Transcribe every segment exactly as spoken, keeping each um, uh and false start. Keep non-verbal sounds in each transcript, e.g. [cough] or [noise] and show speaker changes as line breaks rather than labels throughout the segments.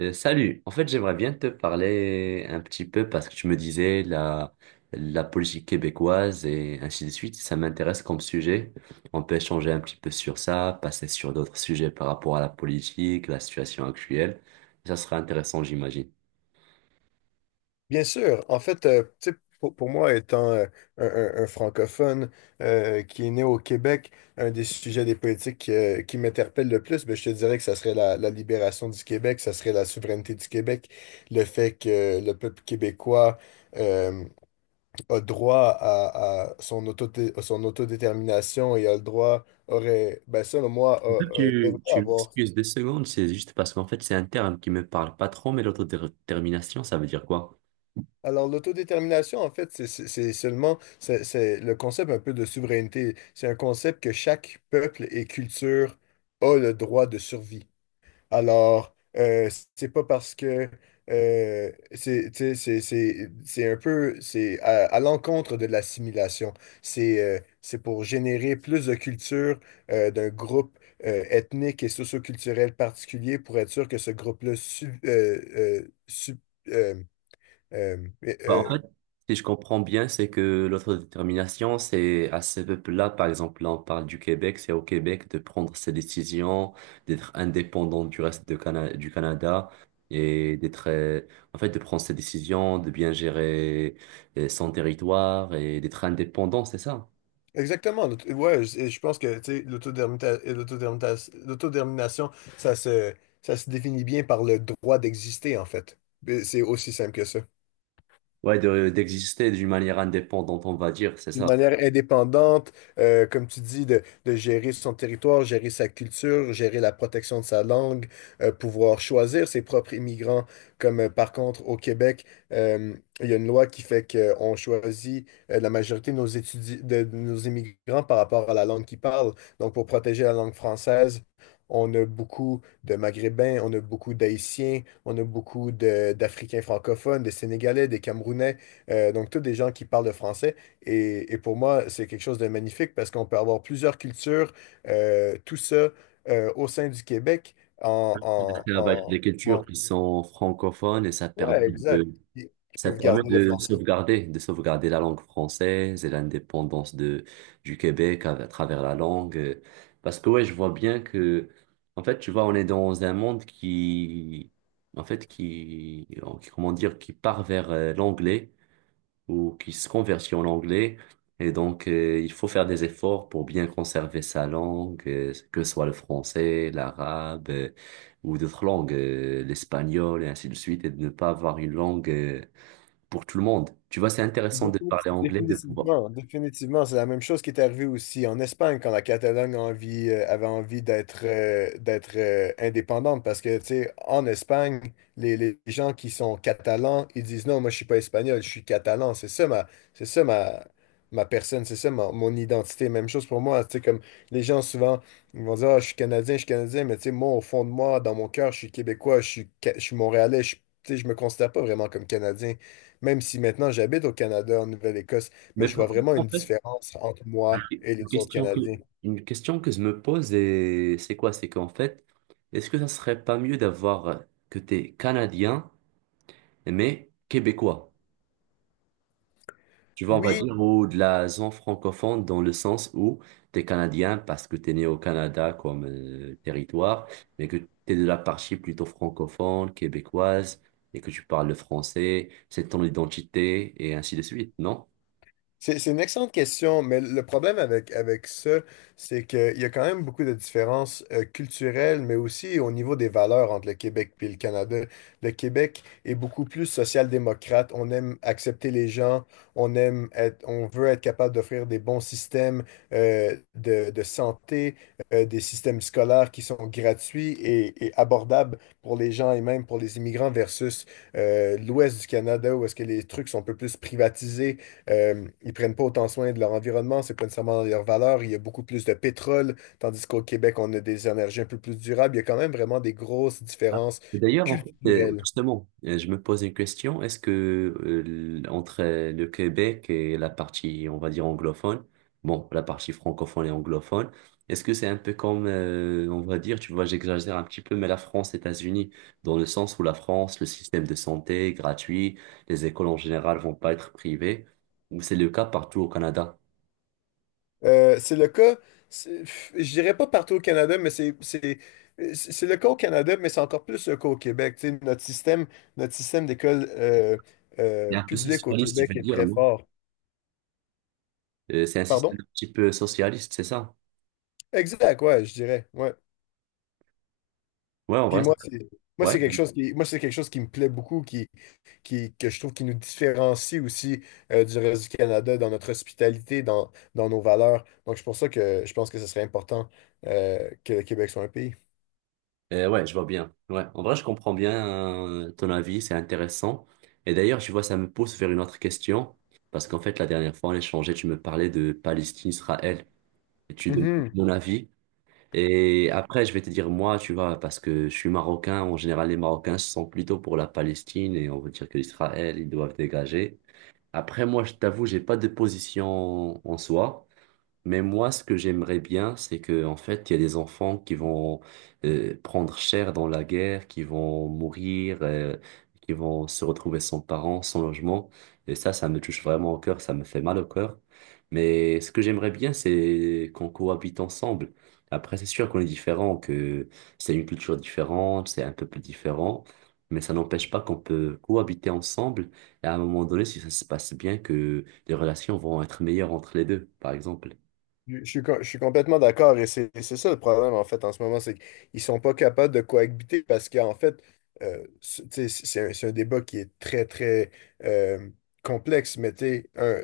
Euh, salut, en fait j'aimerais bien te parler un petit peu parce que tu me disais la, la politique québécoise et ainsi de suite, ça m'intéresse comme sujet. On peut échanger un petit peu sur ça, passer sur d'autres sujets par rapport à la politique, la situation actuelle. Ça serait intéressant, j'imagine.
Bien sûr. En fait, euh, tu sais, pour, pour moi, étant euh, un, un- un francophone euh, qui est né au Québec, un des sujets des politiques euh, qui m'interpelle le plus, ben, je te dirais que ça serait la, la libération du Québec, ça serait la souveraineté du Québec, le fait que le peuple québécois euh, a droit à, à son auto son autodétermination et a le droit, aurait, ben, selon moi, a- a-
Tu,
devrait
tu
avoir.
m'excuses deux secondes, c'est juste parce qu'en fait c'est un terme qui me parle pas trop, mais l'autodétermination, ça veut dire quoi?
Alors, l'autodétermination, en fait, c'est c'est- c'est seulement, c'est c'est le concept un peu de souveraineté. C'est un concept que chaque peuple et culture a le droit de survie. Alors, euh, c'est pas parce que euh, c'est, tu sais, c'est c'est- c'est un peu, c'est à, à l'encontre de l'assimilation. C'est euh, c'est pour générer plus de culture euh, d'un groupe euh, ethnique et socioculturel particulier pour être sûr que ce groupe-là sub- euh, euh, sub- euh, euh,
Bah, en fait, si je comprends bien, c'est que l'autodétermination, c'est à ce peuple-là, par exemple, là, on parle du Québec, c'est au Québec de prendre ses décisions, d'être indépendant du reste de Cana- du Canada et d'être, euh, en fait, de prendre ses décisions, de bien gérer euh, son territoire et d'être indépendant, c'est ça?
exactement. l'aut- Ouais, je, et je pense que, tu sais, l'autodermita- et l'autodétermination, ça se, ça se définit bien par le droit d'exister, en fait. Et c'est aussi simple que ça.
Ouais, de, d'exister d'une manière indépendante, on va dire, c'est
D'une
ça.
manière indépendante, euh, comme tu dis, de, de gérer son territoire, gérer sa culture, gérer la protection de sa langue, euh, pouvoir choisir ses propres immigrants. Comme euh, par contre au Québec, euh, il y a une loi qui fait qu'on choisit euh, la majorité de nos étudi- de, de nos immigrants par rapport à la langue qu'ils parlent. Donc pour protéger la langue française, on a beaucoup de Maghrébins, on a beaucoup d'Haïtiens, on a beaucoup de- d'Africains francophones, des Sénégalais, des Camerounais, euh, donc tous des gens qui parlent le français. Et, et pour moi, c'est quelque chose de magnifique parce qu'on peut avoir plusieurs cultures, euh, tout ça euh, au sein du Québec en,
Après,
en,
avec
en-
des cultures
en-
qui sont francophones et ça permet
ouais, exact.
de.
Ils ils
Ça
peuvent
permet
garder le
de
français.
sauvegarder, de sauvegarder la langue française et l'indépendance de, du Québec à, à travers la langue. euh, Parce que ouais, je vois bien que, en fait, tu vois, on est dans un monde qui, en fait, qui, qui- comment dire, qui part vers euh, l'anglais ou qui se convertit en anglais. Et donc, euh, il faut faire des efforts pour bien conserver sa langue, euh, que ce soit le français, l'arabe, euh, ou d'autres langues, euh, l'espagnol et ainsi de suite, et de ne pas avoir une langue euh, pour tout le monde. Tu vois, c'est intéressant de
Définitive-
parler anglais, de pouvoir.
Définitivement, définitivement, c'est la même chose qui est arrivée aussi en Espagne quand la Catalogne a envie- euh, avait envie d'être euh, d'être euh, indépendante parce que, tu sais, en Espagne, les, les gens qui sont catalans, ils disent non, moi je suis pas espagnol, je suis catalan, c'est ça ma, c'est ça ma, ma personne, c'est ça ma- mon identité. Même chose pour moi, tu sais, comme les gens souvent, ils vont dire: ah, je suis canadien, je suis canadien, mais tu sais, moi au fond de moi, dans mon cœur, je suis québécois, je suis, ca- je suis montréalais, je, suis- tu sais, je me considère pas vraiment comme canadien. Même si maintenant j'habite au Canada, en Nouvelle-Écosse, mais
Mais
je vois
par contre,
vraiment
en
une
fait,
différence entre moi et
une
les autres
question que,
Canadiens.
une question que je me pose, et c'est quoi? C'est qu'en fait, est-ce que ça serait pas mieux d'avoir euh, que t'es Canadien, mais Québécois? Tu vois, on va
Oui,
dire, ou de la zone francophone dans le sens où t'es Canadien parce que t'es né au Canada comme euh, territoire, mais que t'es de la partie plutôt francophone, québécoise, et que tu parles le français, c'est ton identité, et ainsi de suite, non?
C'est c'est une excellente question, mais le problème avec, avec ça, c'est qu'il y a quand même beaucoup de différences euh, culturelles, mais aussi au niveau des valeurs entre le Québec et le Canada. Le Québec est beaucoup plus social-démocrate. On aime accepter les gens, on aime être, on veut être capable d'offrir des bons systèmes euh, de, de santé, euh, des systèmes scolaires qui sont gratuits et, et abordables pour les gens et même pour les immigrants versus euh, l'ouest du Canada où est-ce que les trucs sont un peu plus privatisés, euh, ils prennent pas autant soin de leur environnement, c'est pas nécessairement dans leurs valeurs. Il y a beaucoup plus de pétrole, tandis qu'au Québec, on a des énergies un peu plus durables. Il y a quand même vraiment des grosses
Ah.
différences
Et d'ailleurs, en fait, euh,
culturelles.
justement, euh, je me pose une question. Est-ce que euh, l- entre euh, le Québec et la partie, on va dire, anglophone, bon, la partie francophone et anglophone, est-ce que c'est un peu comme, euh, on va dire, tu vois, j'exagère un petit peu, mais la France, États-Unis, dans le sens où la France, le système de santé est gratuit, les écoles en général vont pas être privées, ou c'est le cas partout au Canada?
Euh, c'est le cas, c'est- pff, je dirais pas partout au Canada, mais c'est c'est- euh, c'est- c'est le cas au Canada, mais c'est encore plus le cas au Québec. Tu sais, notre système, notre système d'école euh,
C'est
euh,
un peu
publique au
socialiste, je veux
Québec est
dire,
très
non?
fort.
Euh, c'est un
Pardon?
système un petit peu socialiste, c'est ça?
Exact, ouais, je dirais. Ouais.
Ouais, en
Puis
vrai, ça-
moi, c'est, moi
ouais.
c'est quelque chose qui, moi c'est quelque chose qui me plaît beaucoup, qui, qui que je trouve qui nous différencie aussi euh, du reste du Canada dans notre hospitalité, dans, dans nos valeurs. Donc c'est pour ça que je pense que ce serait important euh, que le Québec soit un pays.
Euh, ouais, je vois bien. Ouais, en vrai, je comprends bien euh, ton avis, c'est intéressant. Et d'ailleurs, tu vois, ça me pousse vers une autre question, parce qu'en fait, la dernière fois, on échangeait, tu me parlais de Palestine, Israël, et tu donnes
Mhm.
mon avis. Et après, je vais te dire moi, tu vois, parce que je suis marocain, en général, les Marocains se sont plutôt pour la Palestine, et on veut dire que l'Israël, ils doivent dégager. Après, moi, je t'avoue, j'ai pas de position en soi. Mais moi, ce que j'aimerais bien, c'est que en fait, il y a des enfants qui vont euh, prendre cher dans la guerre, qui vont mourir, euh, qui vont se retrouver sans parents, sans logement. Et ça, ça me touche vraiment au cœur, ça me fait mal au cœur. Mais ce que j'aimerais bien, c'est qu'on cohabite ensemble. Après, c'est sûr qu'on est différents, que c'est une culture différente, c'est un peuple différent, mais ça n'empêche pas qu'on peut cohabiter ensemble. Et à un moment donné, si ça se passe bien, que les relations vont être meilleures entre les deux, par exemple.
Je je suis, co- je suis complètement d'accord et c'est c'est ça le problème en fait en ce moment, c'est qu'ils sont pas capables de cohabiter parce qu'en fait, euh, c'est, tu sais, c'est c'est un, c'est un débat qui est très très euh, complexe, mais tu sais, un,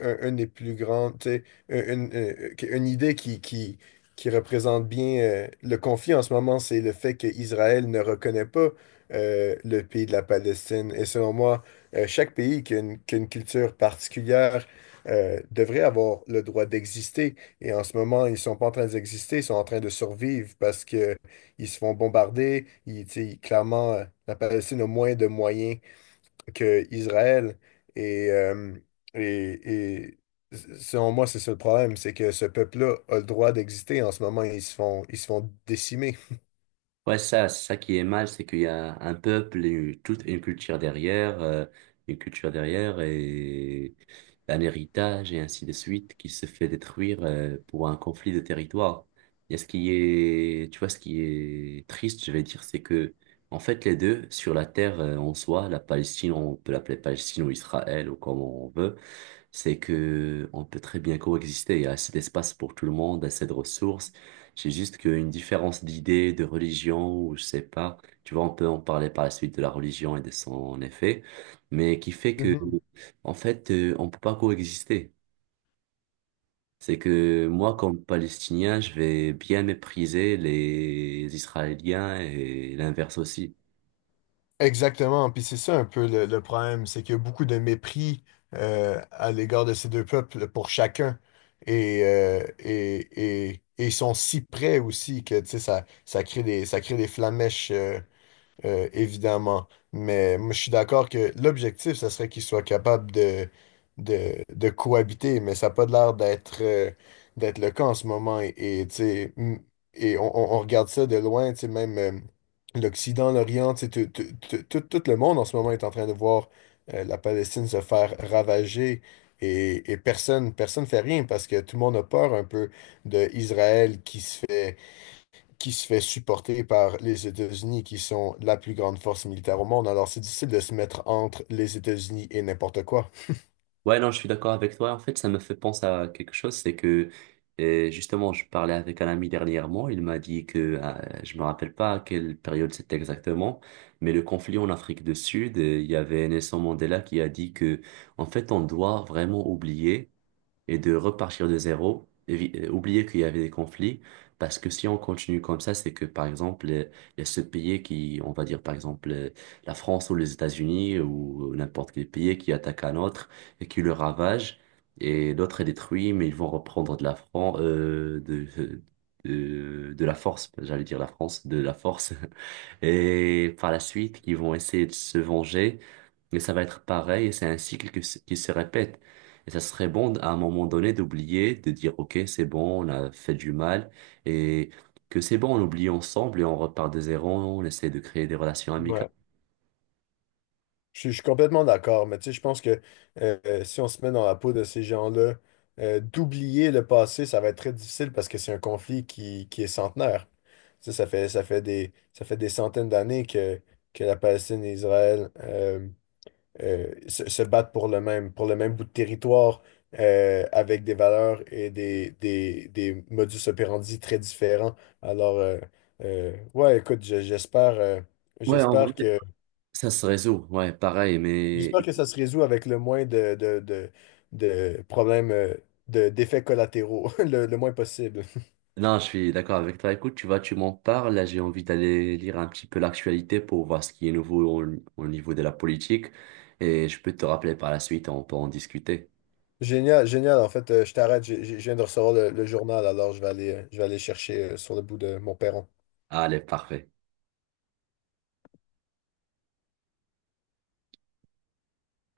un- un des plus grands, tu sais, une, une- une idée qui, qui, qui représente bien euh, le conflit en ce moment, c'est le fait qu'Israël ne reconnaît pas euh, le pays de la Palestine. Et selon moi, euh, chaque pays qui a une, qui a une culture particulière euh, devrait avoir le droit d'exister, et en ce moment, ils sont pas en train d'exister, ils sont en train de survivre parce que ils se font bombarder. Ils, tu sais, clairement, euh, la Palestine a moins de moyens que Israël. Et, euh, et, et selon moi, c'est ça le problème, c'est que ce peuple-là a le droit d'exister. En ce moment, ils se font, ils se font décimer.
Ouais, ça, c'est ça qui est mal, c'est qu'il y a un peuple et une- toute une culture derrière, euh, une culture derrière et un héritage et ainsi de suite qui se fait détruire, euh, pour un conflit de territoire. Et ce qui est, tu vois, ce qui est triste, je vais dire, c'est que, en fait, les deux, sur la terre, euh, en soi, la Palestine, on peut l'appeler Palestine ou Israël ou comme on veut, c'est que on peut très bien coexister. Il y a assez d'espace pour tout le monde, assez de ressources. C'est juste qu'une différence d'idées, de religion, ou je sais pas, tu vois, on peut en parler par la suite de la religion et de son effet, mais qui fait que, en fait, euh, on peut pas coexister. C'est que moi, comme Palestinien, je vais bien mépriser les Israéliens et l'inverse aussi.
Exactement, puis c'est ça un peu le, le problème, c'est qu'il y a beaucoup de mépris euh, à l'égard de ces deux peuples pour chacun. Et, euh, et, et, et ils sont si près aussi que, tu sais, ça, ça crée des, ça crée des flammèches euh, évidemment. Mais moi, je suis d'accord que l'objectif, ce serait qu'ils soient capables de, de, de cohabiter, mais ça n'a pas l'air d'être euh, d'être le cas en ce moment. Et, et, tu sais, mm, et on, on- on regarde ça de loin, tu sais, même euh, l'Occident, l'Orient, tu sais, tout, tout- tout- tout- tout le monde en ce moment est en train de voir euh, la Palestine se faire ravager. Et, et personne personne fait rien parce que tout le monde a peur un peu de Israël qui se fait qui se fait supporter par les États-Unis, qui sont la plus grande force militaire au monde. Alors, c'est difficile de se mettre entre les États-Unis et n'importe quoi.
Ouais, non, je suis d'accord avec toi. En fait, ça me fait penser à quelque chose, c'est que euh, justement, je parlais avec un ami dernièrement. Il m'a dit que euh, je me rappelle pas à quelle période c'était exactement, mais le conflit en Afrique du Sud, euh, il y avait Nelson Mandela qui a dit que en fait, on doit vraiment oublier et de repartir de zéro, évi- euh, oublier qu'il y avait des conflits, parce que si on continue comme ça, c'est que, par exemple, euh, il y a ce pays qui, on va dire, par exemple, euh, la France ou les États-Unis ou n'importe quel pays qui attaque un autre et qui le ravage, et l'autre est détruit, mais ils vont reprendre de la France, euh, de, euh, de, de la force, j'allais dire la France, de la force, [laughs] et par la suite, ils vont essayer de se venger. Et ça va être pareil, et c'est un cycle que se- qui se répète. Et ça serait bon à un moment donné d'oublier, de dire, OK, c'est bon, on a fait du mal, et que c'est bon, on oublie ensemble et on repart de zéro, on essaie de créer des relations amicales.
Ouais. Je, suis je suis complètement d'accord, mais tu sais, je pense que euh, euh, si on se met dans la peau de ces gens-là, euh, d'oublier le passé, ça va être très difficile parce que c'est un conflit qui, qui est centenaire. Tu sais, ça fait, ça fait des, ça fait des centaines d'années que, que la Palestine et Israël euh, euh, se, se battre pour le même, pour le même bout de territoire euh, avec des valeurs et des, des, des modus operandi très différents. Alors, euh, euh, ouais, écoute, je- j'espère, euh,
Ouais, en vrai.
j'espère que,
Ça se résout, ouais, pareil, mais
j'espère que ça se résout avec le moins de, de, de, de problèmes, euh, de, d'effets collatéraux, [laughs] le, le moins possible.
non, je suis d'accord avec toi. Écoute, tu vois, tu m'en parles, là, j'ai envie d'aller lire un petit peu l'actualité pour voir ce qui est nouveau au, au niveau de la politique, et je peux te rappeler par la suite, on peut en discuter.
Génial, génial. En fait, euh, je t'arrête, j'ai- j'ai- je viens de recevoir le, le journal, alors je vais aller, euh, je vais aller chercher euh, sur le bout de mon perron.
Allez, parfait.